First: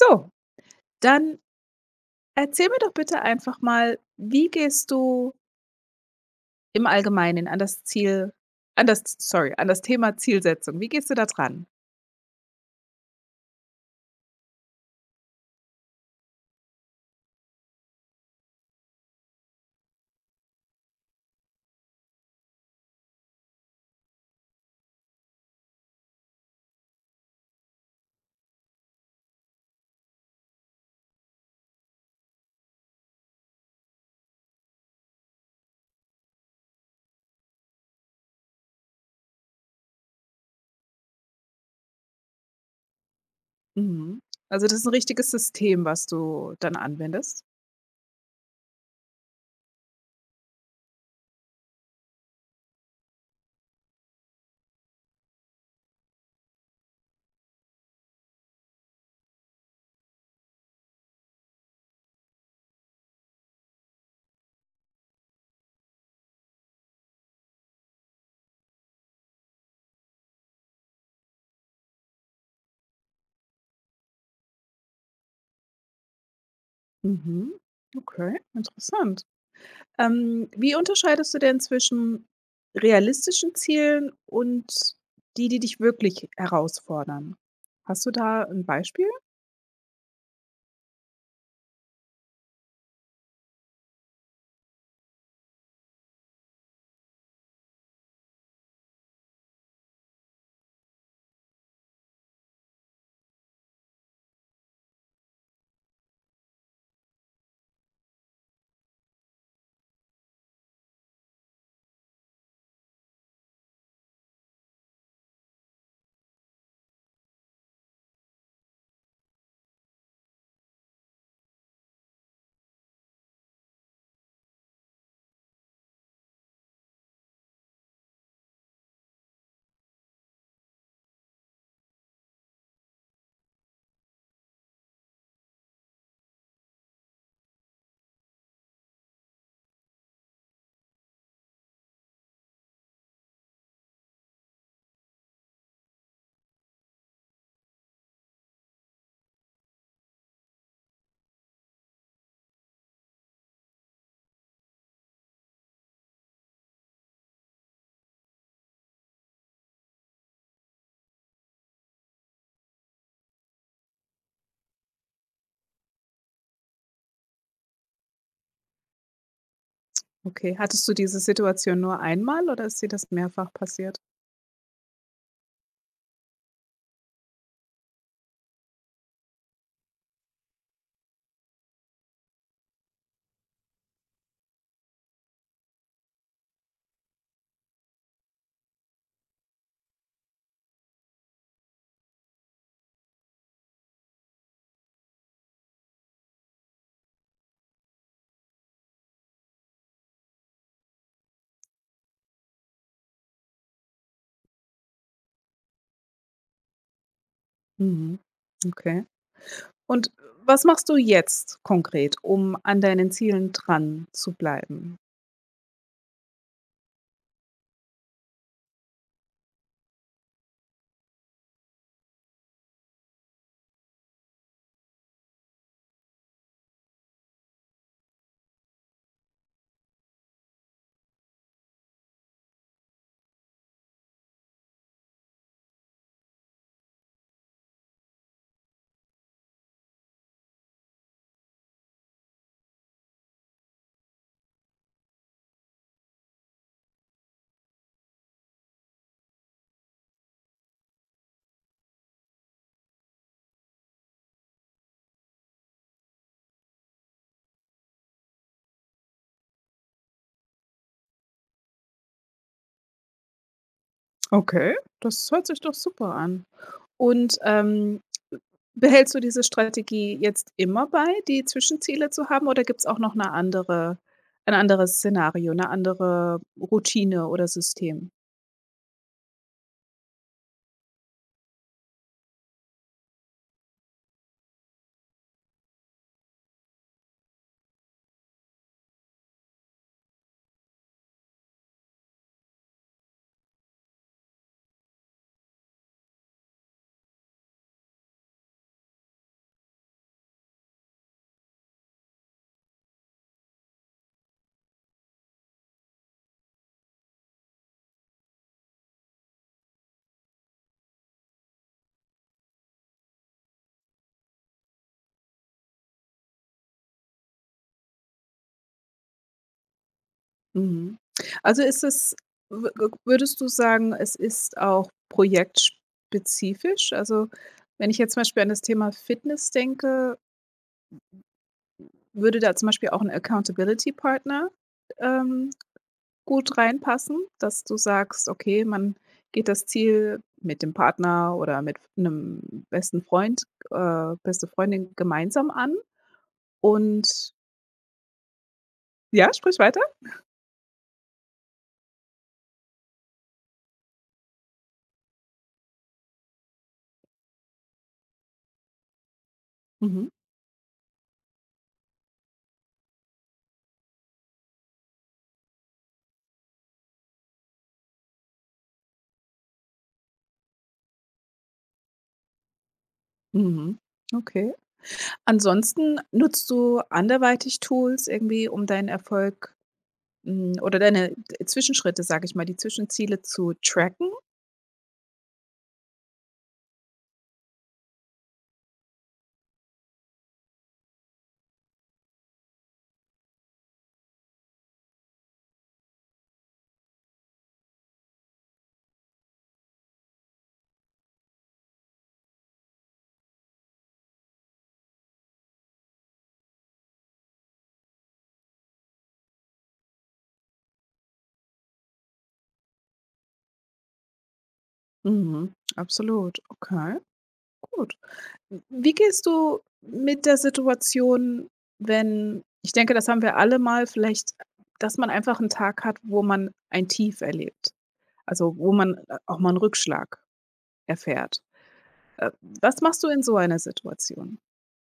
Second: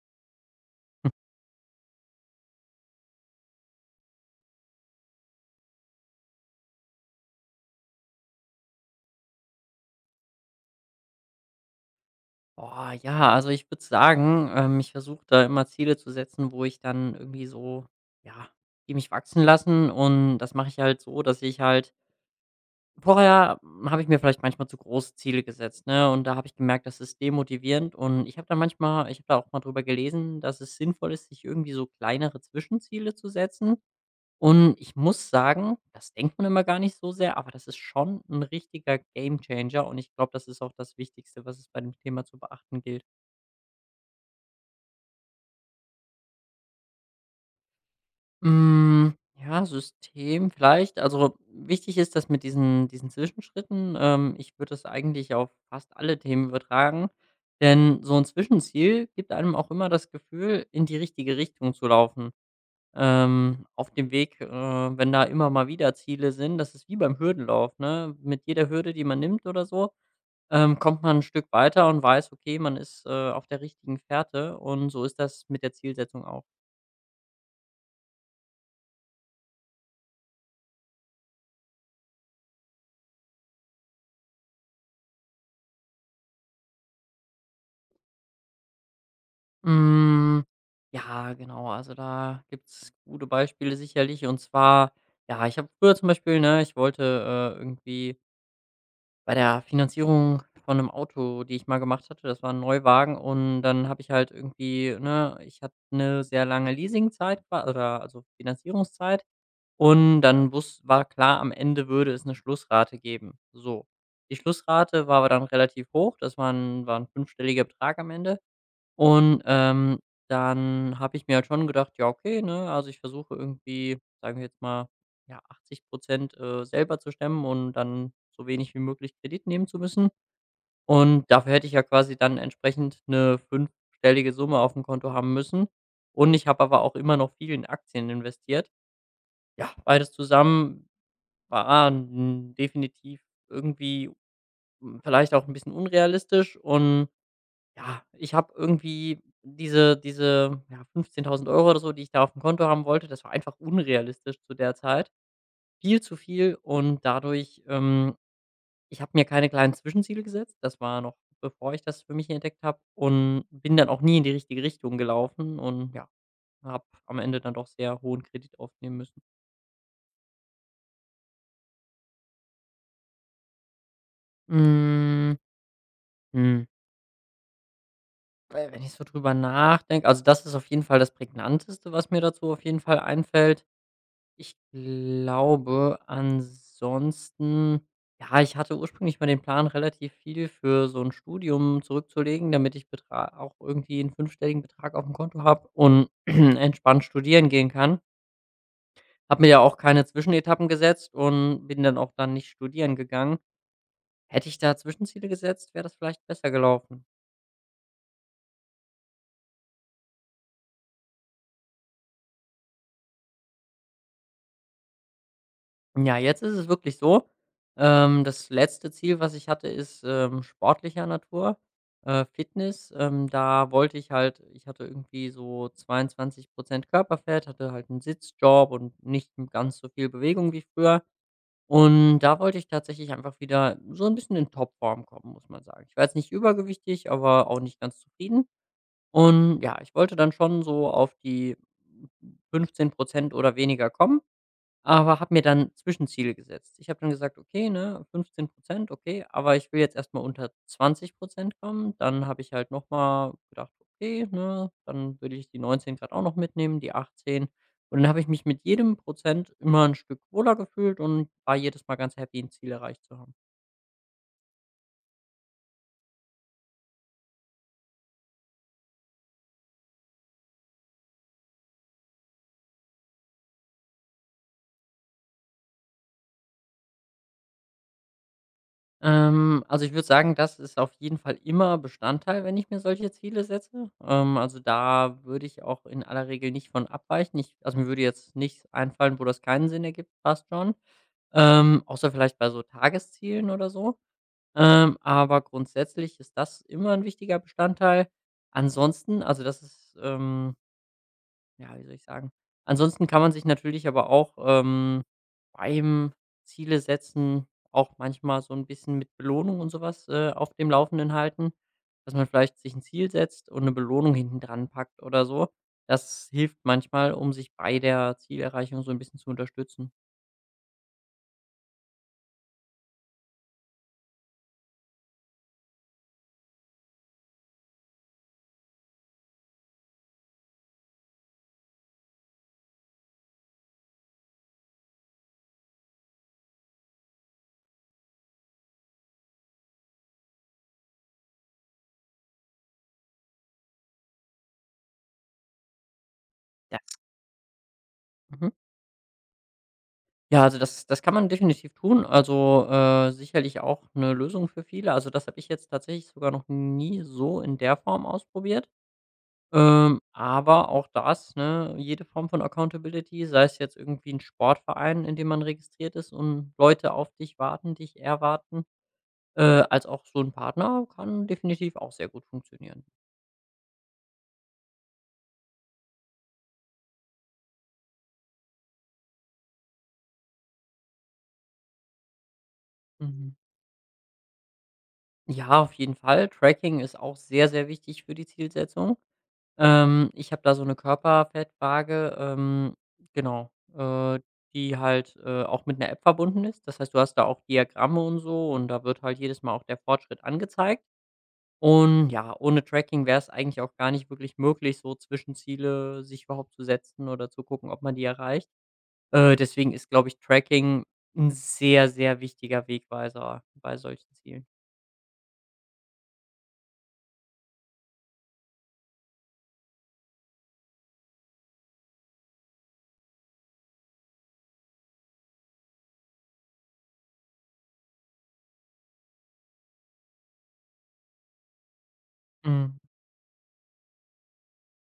So, dann erzähl mir doch bitte einfach mal, wie gehst du im Allgemeinen an das Ziel an das sorry, an das Thema Zielsetzung, wie gehst du da dran? Boah, ja, also ich würde sagen, ich versuche da immer Ziele zu setzen, wo ich dann irgendwie so, ja, die mich wachsen lassen. Und das mache ich halt so, dass ich halt vorher habe ich mir vielleicht manchmal zu große Ziele gesetzt, ne? Und da habe ich gemerkt, das ist demotivierend. Und ich habe da manchmal, ich habe da auch mal drüber gelesen, dass es sinnvoll ist, sich irgendwie so kleinere Zwischenziele zu setzen. Und ich muss sagen, das denkt man immer gar nicht so sehr, aber das ist schon ein richtiger Gamechanger. Und ich glaube, das ist auch das Wichtigste, was es bei dem Thema zu beachten gilt. Mhm. Also, das ist ein richtiges System, was du dann anwendest? Hm, ja, System vielleicht. Also, wichtig ist dass mit diesen Zwischenschritten. Ich würde das eigentlich auf fast alle Themen übertragen, denn so ein Zwischenziel gibt einem auch immer das Gefühl, in die richtige Richtung zu laufen. Auf dem Weg, wenn da immer mal wieder Ziele sind, das ist wie beim Hürdenlauf, ne? Mit jeder Hürde, die man nimmt oder so, kommt man ein Stück weiter und weiß, okay, man ist, auf der richtigen Fährte und so ist das mit der Zielsetzung auch. Mhm. Okay, interessant. Wie unterscheidest du denn zwischen realistischen Zielen und die, die dich wirklich herausfordern? Hast du da ein Beispiel? Hm, ja, genau. Also, da gibt's gute Beispiele sicherlich. Und zwar, ja, ich habe früher zum Beispiel, ne ich wollte, irgendwie bei der Finanzierung von einem Auto, die ich mal gemacht hatte, das war ein Neuwagen und dann habe ich halt irgendwie ne, ich hatte eine sehr lange Leasingzeit qua oder also, Finanzierungszeit und dann wus war klar, am Ende würde es eine Schlussrate geben. So. Die Schlussrate war aber dann relativ hoch. Das war 'n fünfstelliger Betrag am Ende. Und, dann habe ich mir halt schon gedacht: „Ja, okay, ne, also ich versuche irgendwie, sagen wir jetzt mal, ja, 80 selber zu stemmen und dann so wenig wie möglich Kredit nehmen zu müssen.“ Und dafür hätte ich ja quasi dann entsprechend eine fünfstellige Summe auf dem Konto haben müssen. Und ich habe aber auch immer noch viel in Aktien investiert. Ja, beides zusammen war 'n definitiv irgendwie, vielleicht auch ein bisschen unrealistisch und ja, ich habe irgendwie diese, ja, 15.000 € oder so, die ich da auf dem Konto haben wollte, das war einfach unrealistisch zu der Zeit. Viel zu viel und dadurch ich habe mir keine kleinen Zwischenziele gesetzt. Das war noch bevor ich das für mich entdeckt habe und bin dann auch nie in die richtige Richtung gelaufen und ja, habe am Ende dann doch sehr hohen Kredit aufnehmen müssen. Okay. Hattest du diese Situation nur einmal oder ist dir das mehrfach passiert? Hm, hm, we wenn ich so drüber nachdenke also, das ist auf jeden Fall das Prägnanteste, was mir dazu auf jeden Fall einfällt. Ich glaube, ansonsten ja, ich hatte ursprünglich mal den Plan, relativ viel für so ein Studium zurückzulegen, damit ich Betra auch irgendwie einen fünfstelligen Betrag auf dem Konto habe und entspannt studieren gehen kann. Habe mir ja auch keine Zwischenetappen gesetzt und bin dann auch dann nicht studieren gegangen. Hätte ich da Zwischenziele gesetzt, wäre das vielleicht besser gelaufen. Mhm, okay. Und was machst du jetzt konkret, um an deinen Zielen dran zu bleiben? Ja, jetzt ist es wirklich so. Das letzte Ziel, was ich hatte, ist sportlicher Natur, Fitness. Da wollte ich halt, ich hatte irgendwie so 22% Körperfett, hatte halt einen Sitzjob und nicht ganz so viel Bewegung wie früher. Und da wollte ich tatsächlich einfach wieder so ein bisschen in Topform kommen, muss man sagen. Ich war jetzt nicht übergewichtig, aber auch nicht ganz zufrieden. Und ja, ich wollte dann schon so auf die 15% oder weniger kommen. Aber habe mir dann Zwischenziele gesetzt. Ich habe dann gesagt: „Okay, ne, 15 okay, aber ich will jetzt erstmal mal unter 20 kommen.“ Dann habe ich halt noch mal gedacht: „Okay, ne, dann würde ich die 19 grad auch noch mitnehmen, die 18.“ Und dann habe ich mich mit jedem Prozent immer ein Stück wohler gefühlt und war jedes Mal ganz happy, 'n Ziel erreicht zu haben. Okay, das hört sich doch super an. Und, behältst du diese Strategie jetzt immer bei, die Zwischenziele zu haben, oder gibt es auch noch eine andere ein anderes Szenario, eine andere Routine oder System? Also ich würde sagen, das ist auf jeden Fall immer Bestandteil, wenn ich mir solche Ziele setze. Also da würde ich auch in aller Regel nicht von abweichen. Ich, also mir würde jetzt nichts einfallen, wo das keinen Sinn ergibt, fast schon. Außer vielleicht bei so Tageszielen oder so. Aber grundsätzlich ist das immer ein wichtiger Bestandteil. Ansonsten, also das ist, ja, wie soll ich sagen? Ansonsten kann man sich natürlich aber auch beim Ziele setzen auch manchmal so ein bisschen mit Belohnung und sowas auf dem Laufenden halten, dass man vielleicht sich ein Ziel setzt und eine Belohnung hinten dran packt oder so. Das hilft manchmal, um sich bei der Zielerreichung so ein bisschen zu unterstützen. Mhm. Also, ist es wü wü würdest du sagen, es ist auch projektspezifisch? Also, wenn ich jetzt zum Beispiel an das Thema Fitness denke, würde da zum Beispiel auch ein Accountability Partner, ähm, gut reinpassen, dass du sagst: „Okay, man geht das Ziel mit dem Partner oder mit einem besten Freund, beste Freundin gemeinsam an“ Das. und Mhm. ja, sprich weiter? Ja, also das kann man definitiv tun. Also, sicherlich auch eine Lösung für viele. Also, das habe ich jetzt tatsächlich sogar noch nie so in der Form ausprobiert. Mhm, Aber auch das, ne, jede Form von Accountability, sei es jetzt irgendwie ein Sportverein, in dem man registriert ist und Leute auf dich warten, dich erwarten, äh, als auch so ein Partner, kann definitiv auch sehr gut funktionieren. mhm, okay. Ansonsten nutzt du anderweitig Tools irgendwie, um deinen Erfolg, hm, oder deine d Zwischenschritte, sage ich mal, die Zwischenziele Mhm. zu tracken? Ja, auf jeden Fall. Tracking ist auch sehr, sehr wichtig für die Zielsetzung. Ich habe da so eine Körperfettwaage, genau, äh, die halt, auch mit 'ner App verbunden ist. Das heißt, du hast da auch Diagramme und so und da wird halt jedes Mal auch der Fortschritt angezeigt. Und ja, ohne Tracking wäre es eigentlich auch gar nicht wirklich möglich, so Zwischenziele sich überhaupt zu setzen oder zu gucken, ob man die erreicht. Deswegen ist, glaube ich, Tracking ein sehr, sehr wichtiger Wegweiser bei solchen Zielen. Mhm, absolut. Okay, gut. Wie gehst du mit der Situation, wenn ich denke, das haben wir alle mal vielleicht, dass man einfach einen Tag hat, wo man ein Tief erlebt, also, wo man, auch mal einen Rückschlag erfährt. Äh, Hm, Was machst du in so einer Situation?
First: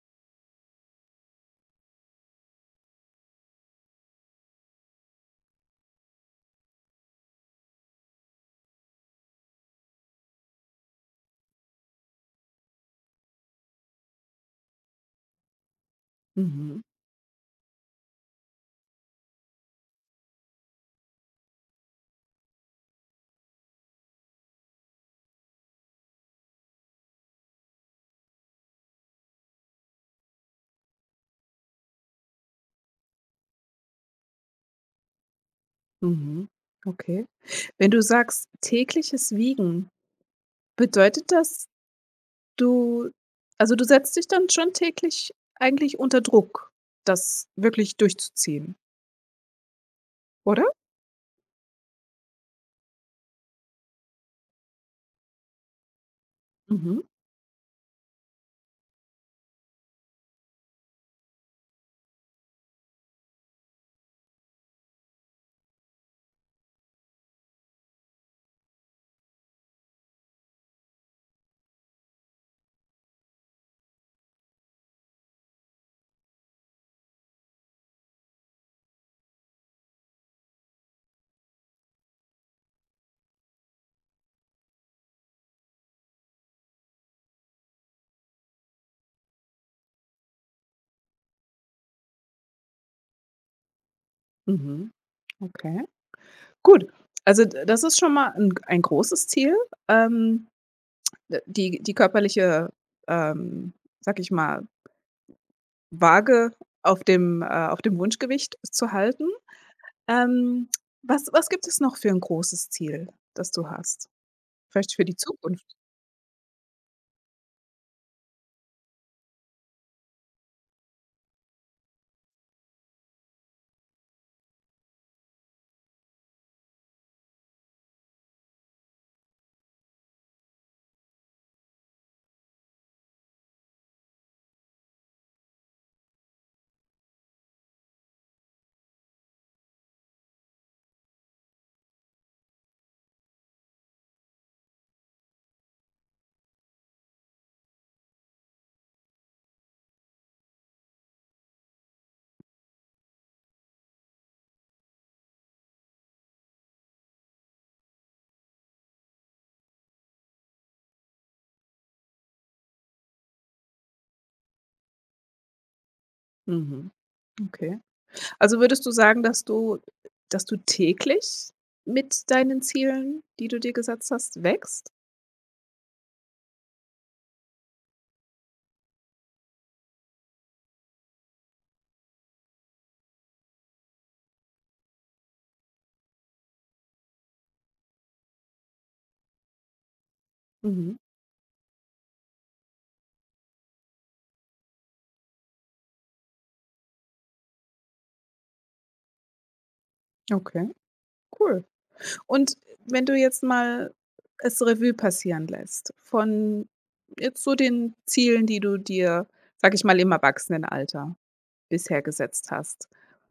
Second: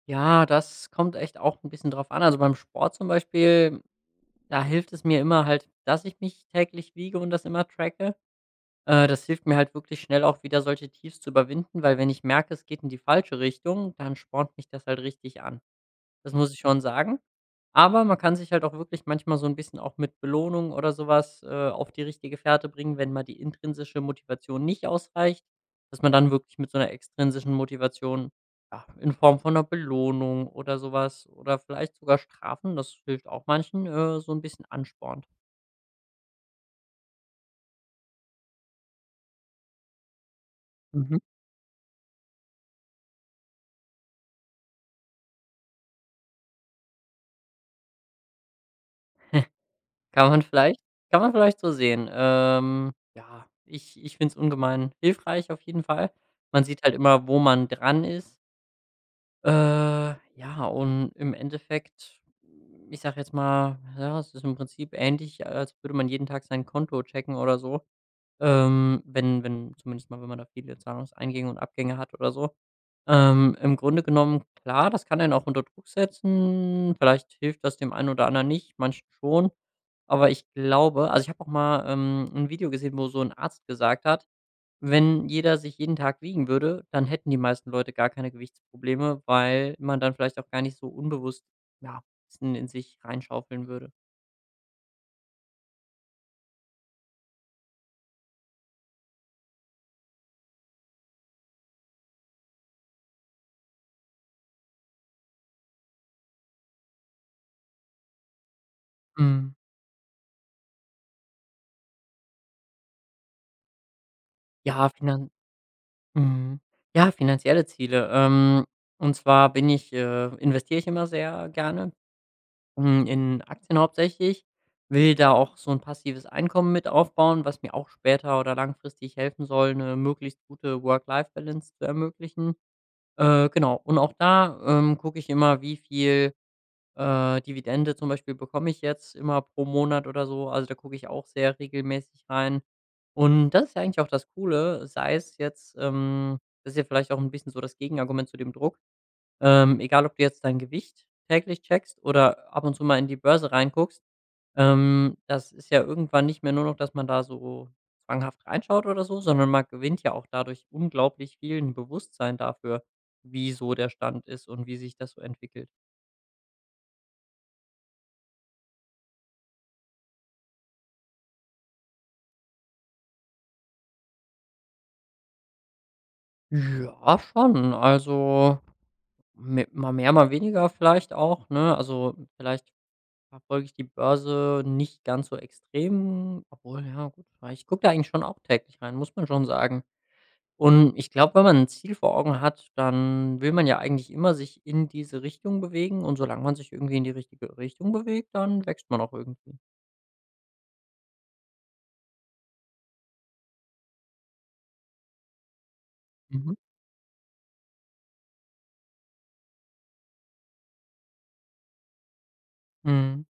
ja, das kommt echt auch ein bisschen drauf an. Also, beim Sport zum Beispiel, da hilft es mir immer halt, dass ich mich täglich wiege und das immer tracke. Das hilft mir halt wirklich schnell auch wieder solche Tiefs zu überwinden, weil wenn ich merke, es geht in die falsche Richtung, dann spornt mich das halt richtig an. Das muss ich schon Mhm, sagen. Aber man kann sich halt auch wirklich manchmal so ein bisschen auch mit Belohnung oder sowas auf die richtige Fährte bringen, wenn mal die intrinsische Motivation nicht ausreicht, dass man dann wirklich mit so einer extrinsischen Motivation, ja, in Form von einer Belohnung oder sowas oder vielleicht sogar Strafen, das hilft auch manchen, so ein bisschen anspornt. mhm, okay. Wenn du sagst, tägliches Wiegen, Mhm. bedeutet das, du also, du setzt dich dann schon täglich eigentlich unter Druck, das wirklich durchzuziehen, Kann man oder? vielleicht Kann man vielleicht so sehen. Ja, ich finde es ungemein hilfreich auf jeden Fall. Man sieht halt Mhm, immer, wo man dran ist. Äh, ja, und im Endeffekt, ich sage jetzt mal, ja, es ist im Prinzip ähnlich, als würde man jeden Tag sein Konto checken oder so. Wenn, zumindest mal, wenn man da viele Zahlungseingänge und Abgänge hat oder so. Im Grunde genommen, klar, das kann einen auch unter Druck setzen. Vielleicht hilft das dem einen oder anderen nicht, manchen schon. Aber ich glaube, also ich habe auch mal ein Video gesehen, wo so ein Arzt gesagt hat, wenn jeder sich jeden Tag wiegen würde, dann hätten die meisten Leute gar keine Gewichtsprobleme, weil man dann vielleicht auch gar nicht so unbewusst, ja, Wissen in sich reinschaufeln würde. mhm, okay. Gut, also d das ist schon mal 'n ein großes Ziel. Ähm, d Die die körperliche, ähm, sage ich mal, Waage auf dem Wunschgewicht zu halten. Mhm. Ähm, Was was gibt es noch für ein großes Ziel, das du hast? Ja, Vielleicht für die finan Zukunft? mhm. Ja, finanzielle Ziele. Und zwar bin ich investiere ich immer sehr gerne, in Aktien hauptsächlich, will da auch so ein passives Einkommen mit aufbauen, was mir auch später oder langfristig helfen soll, eine möglichst gute Work-Life-Balance zu ermöglichen. Genau. Und auch da, gucke ich immer, wie viel, Dividende zum Beispiel bekomme ich jetzt immer pro Monat oder so. Also, da gucke ich auch sehr regelmäßig rein. Und das ist ja eigentlich auch das Coole, sei es jetzt, das ist ja vielleicht auch ein bisschen so das Gegenargument zu dem Druck. Egal, ob du jetzt dein Gewicht täglich checkst oder ab und zu mal in die Börse reinguckst. Das ist ja irgendwann nicht mehr nur noch, dass man da so zwanghaft reinschaut oder so, sondern man gewinnt ja auch dadurch unglaublich viel ein Bewusstsein dafür, wie so der Stand ist und wie sich das so entwickelt. Mhm. Okay. Also, würdest du sagen, dass du täglich mit deinen Zielen, die du dir gesetzt hast, wächst? Ja, schon. Also, me mal mehr, mal weniger vielleicht auch, ne? Also, vielleicht verfolge ich die Börse nicht ganz so extrem, obwohl, ja gut, weil ich gucke da eigentlich schon auch täglich rein, muss man schon sagen. Und Mhm. ich glaube, wenn man ein Ziel vor Augen hat, dann will man ja eigentlich immer sich in diese Richtung bewegen und solange man sich irgendwie in die richtige Richtung bewegt, dann wächst man auch irgendwie. Okay, cool. Und wenn du jetzt mal es Revue passieren lässt, Mhm. von jetzt so den Zielen, die du dir, sage ich mal, im Erwachsenenalter bisher gesetzt hast. Mhm.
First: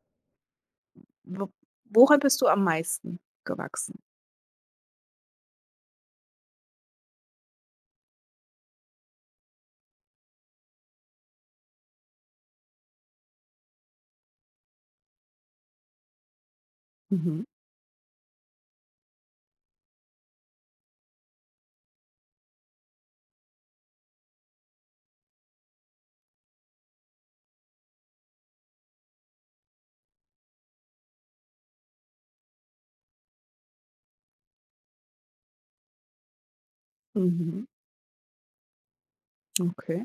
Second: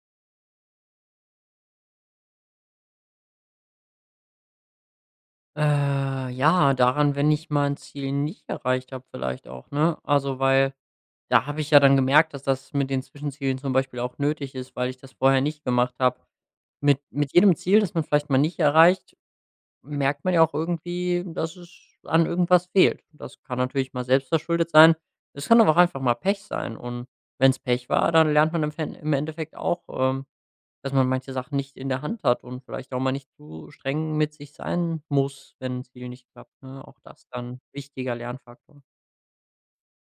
Wo woran bist du am meisten gewachsen? Ja, daran, wenn ich mein Ziel nicht erreicht habe vielleicht auch, ne? Also, weil da habe ich ja dann gemerkt, dass das mit den Zwischenzielen zum Beispiel auch nötig ist, weil ich das vorher nicht gemacht habe. Mit Mhm. jedem Ziel, das man vielleicht mal nicht erreicht, merkt man ja auch irgendwie, dass es an irgendwas fehlt. Das kann natürlich mal selbstverschuldet sein. Es kann aber auch einfach mal Pech sein. Und wenn es Pech war, dann lernt man im Endeffekt auch, dass man manche Sachen nicht in der Hand hat und vielleicht auch mal nicht zu streng mit sich sein muss, wenn ein Ziel nicht klappt. Ne? Auch das dann Mhm. wichtiger Lernfaktor. Okay.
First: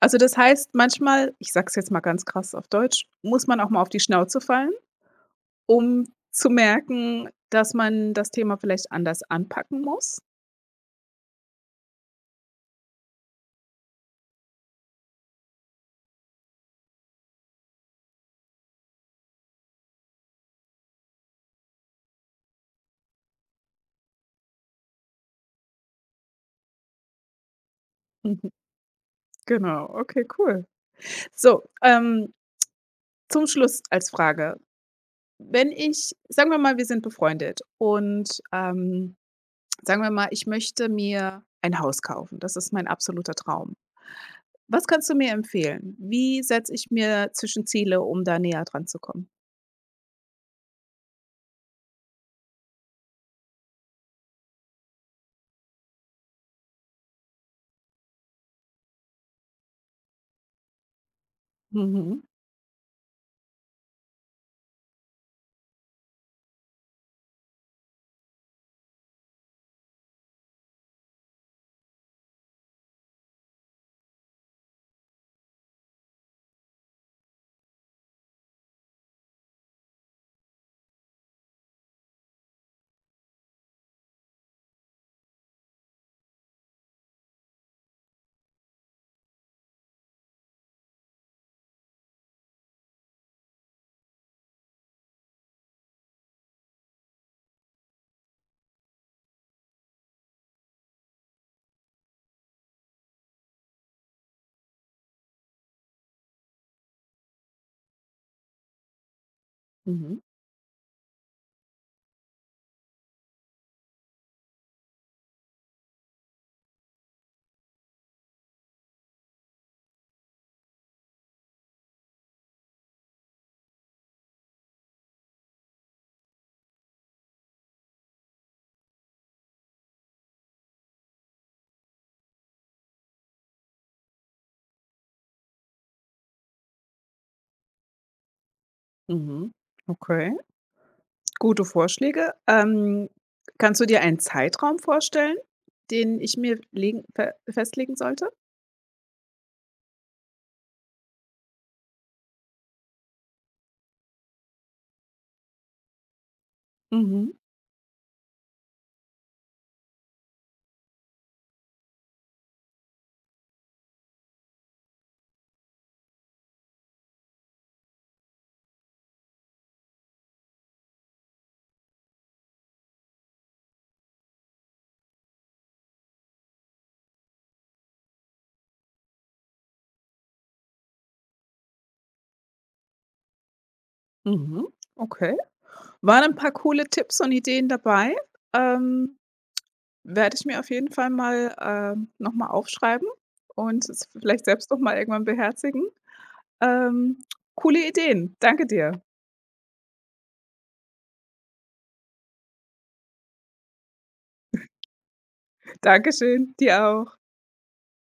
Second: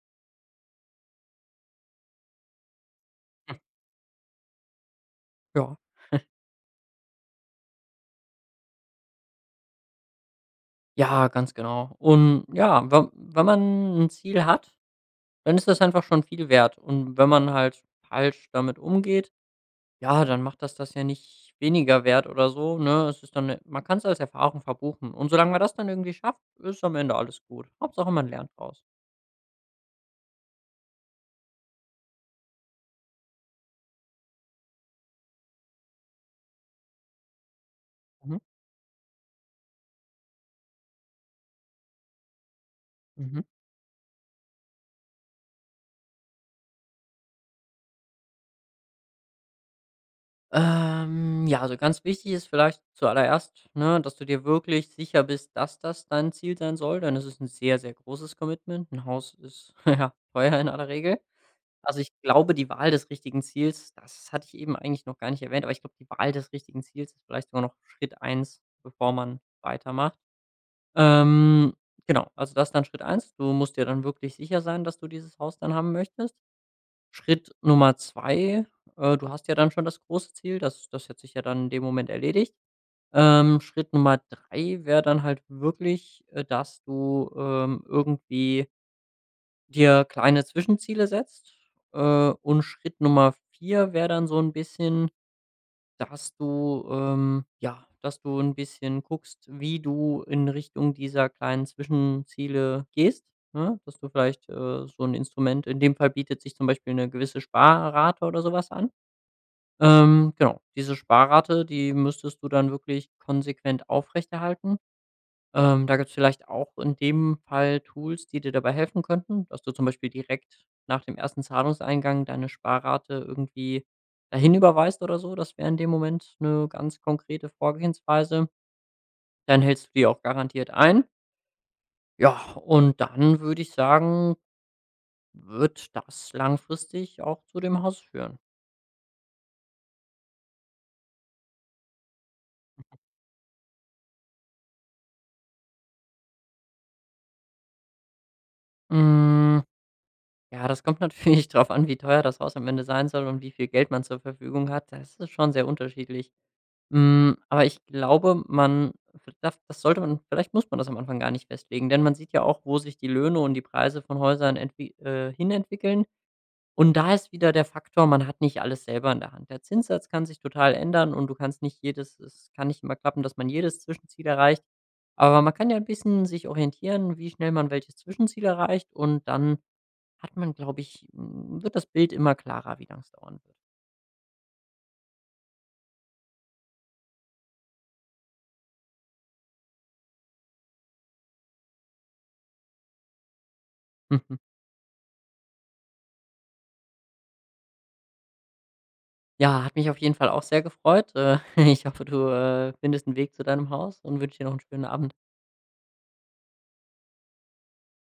Also, das heißt manchmal, ich sage es jetzt mal ganz krass auf Deutsch, muss man auch mal auf die Schnauze fallen? Ja. Um zu merken, dass man das Thema vielleicht anders anpacken muss? Ja, ganz genau. Und ja, wenn man ein Ziel hat, dann ist das einfach schon viel wert. Und wenn man halt falsch damit umgeht, ja, dann macht das ja nicht weniger wert oder so, ne? Es ist dann 'ne man kann es als Erfahrung verbuchen. Und solange man das dann irgendwie schafft, ist am Ende alles gut. Hauptsache, man Mhm. lernt draus. Genau, okay, cool. So, zum Schluss als Frage. Wenn ich sagen wir mal, wir sind befreundet Mhm, und, sagen wir mal, ich möchte mir ein Haus kaufen. Das ist mein absoluter mhm. Traum. Was kannst du mir empfehlen? Wie setze ich mir Zwischenziele, um da näher dran zu kommen? Ja, also ganz wichtig ist vielleicht zuallererst, ne, dass du dir wirklich sicher bist, dass das dein Ziel sein soll, denn es ist ein sehr, sehr großes Commitment. Ein Haus ist, ja, teuer in aller Regel. Also, ich Mhm, glaube, die Wahl des richtigen Ziels, das hatte ich eben eigentlich noch gar nicht erwähnt, aber ich glaube, die Wahl des richtigen Ziels ist vielleicht sogar noch Schritt eins, bevor man weitermacht. Ähm, genau, also das ist dann Schritt eins. Du musst dir dann wirklich sicher sein, dass du dieses Haus dann haben möchtest. Schritt Nummer 2, du hast ja dann schon das große Ziel, das hat sich ja dann in dem Moment erledigt. Schritt Nummer 3 wäre dann halt wirklich, dass du, irgendwie dir kleine Zwischenziele setzt. Äh, und Schritt Nummer 4 wäre dann so ein bisschen, dass du, ja, dass du ein bisschen guckst, wie du in Richtung dieser kleinen Zwischenziele gehst, ne? Dass du vielleicht, so ein Instrument, in dem Fall bietet sich zum Beispiel eine gewisse Sparrate oder sowas an. mhm, Genau, diese Sparrate, die müsstest du dann wirklich konsequent aufrechterhalten. Da gibt es vielleicht auch in dem Fall Tools, die dir dabei helfen könnten, dass du zum Beispiel direkt nach dem ersten Zahlungseingang deine Sparrate irgendwie dahin überweist oder so. Das wäre in dem Moment eine ganz konkrete Vorgehensweise. Dann hältst du die auch garantiert ein. Ja, und dann würde ich sagen, wird das langfristig auch zu dem Haus führen. mhm. Okay. Gute Vorschläge. Kannst du dir einen Zeitraum vorstellen, den ich mir legen fe festlegen sollte? Hm, ja, das kommt natürlich drauf an, wie teuer das Haus am Ende sein soll und wie viel Geld man zur Verfügung hat. Das ist schon sehr unterschiedlich. Mhm, Hm, aber ich glaube, man das sollte man vielleicht muss man das am Anfang gar nicht festlegen, denn man sieht ja auch, wo sich die Löhne und die Preise von Häusern entwi hinentwickeln. Und da ist wieder der Faktor, man hat nicht alles selber in der Hand. Der Zinssatz kann sich total ändern und du kannst nicht jedes es kann nicht immer klappen, dass man jedes Zwischenziel erreicht. Aber man kann ja ein bisschen sich orientieren, wie schnell man welches Zwischenziel erreicht und dann hat man, glaube ich, hm, wird das Bild immer klarer, wie lang es dauern mhm, okay. Waren ein paar coole Tipps und Ideen dabei. Ähm, Werde ich mir auf jeden Fall mal, noch mal aufschreiben und es wird. vielleicht selbst noch mal irgendwann beherzigen. Ähm, Coole Ideen. Danke dir. Ja, hat mich auf jeden Fall auch sehr gefreut. Ich hoffe, du, findest 'n Weg zu deinem Haus und wünsche dir noch einen schönen Abend. Dankeschön, dir auch.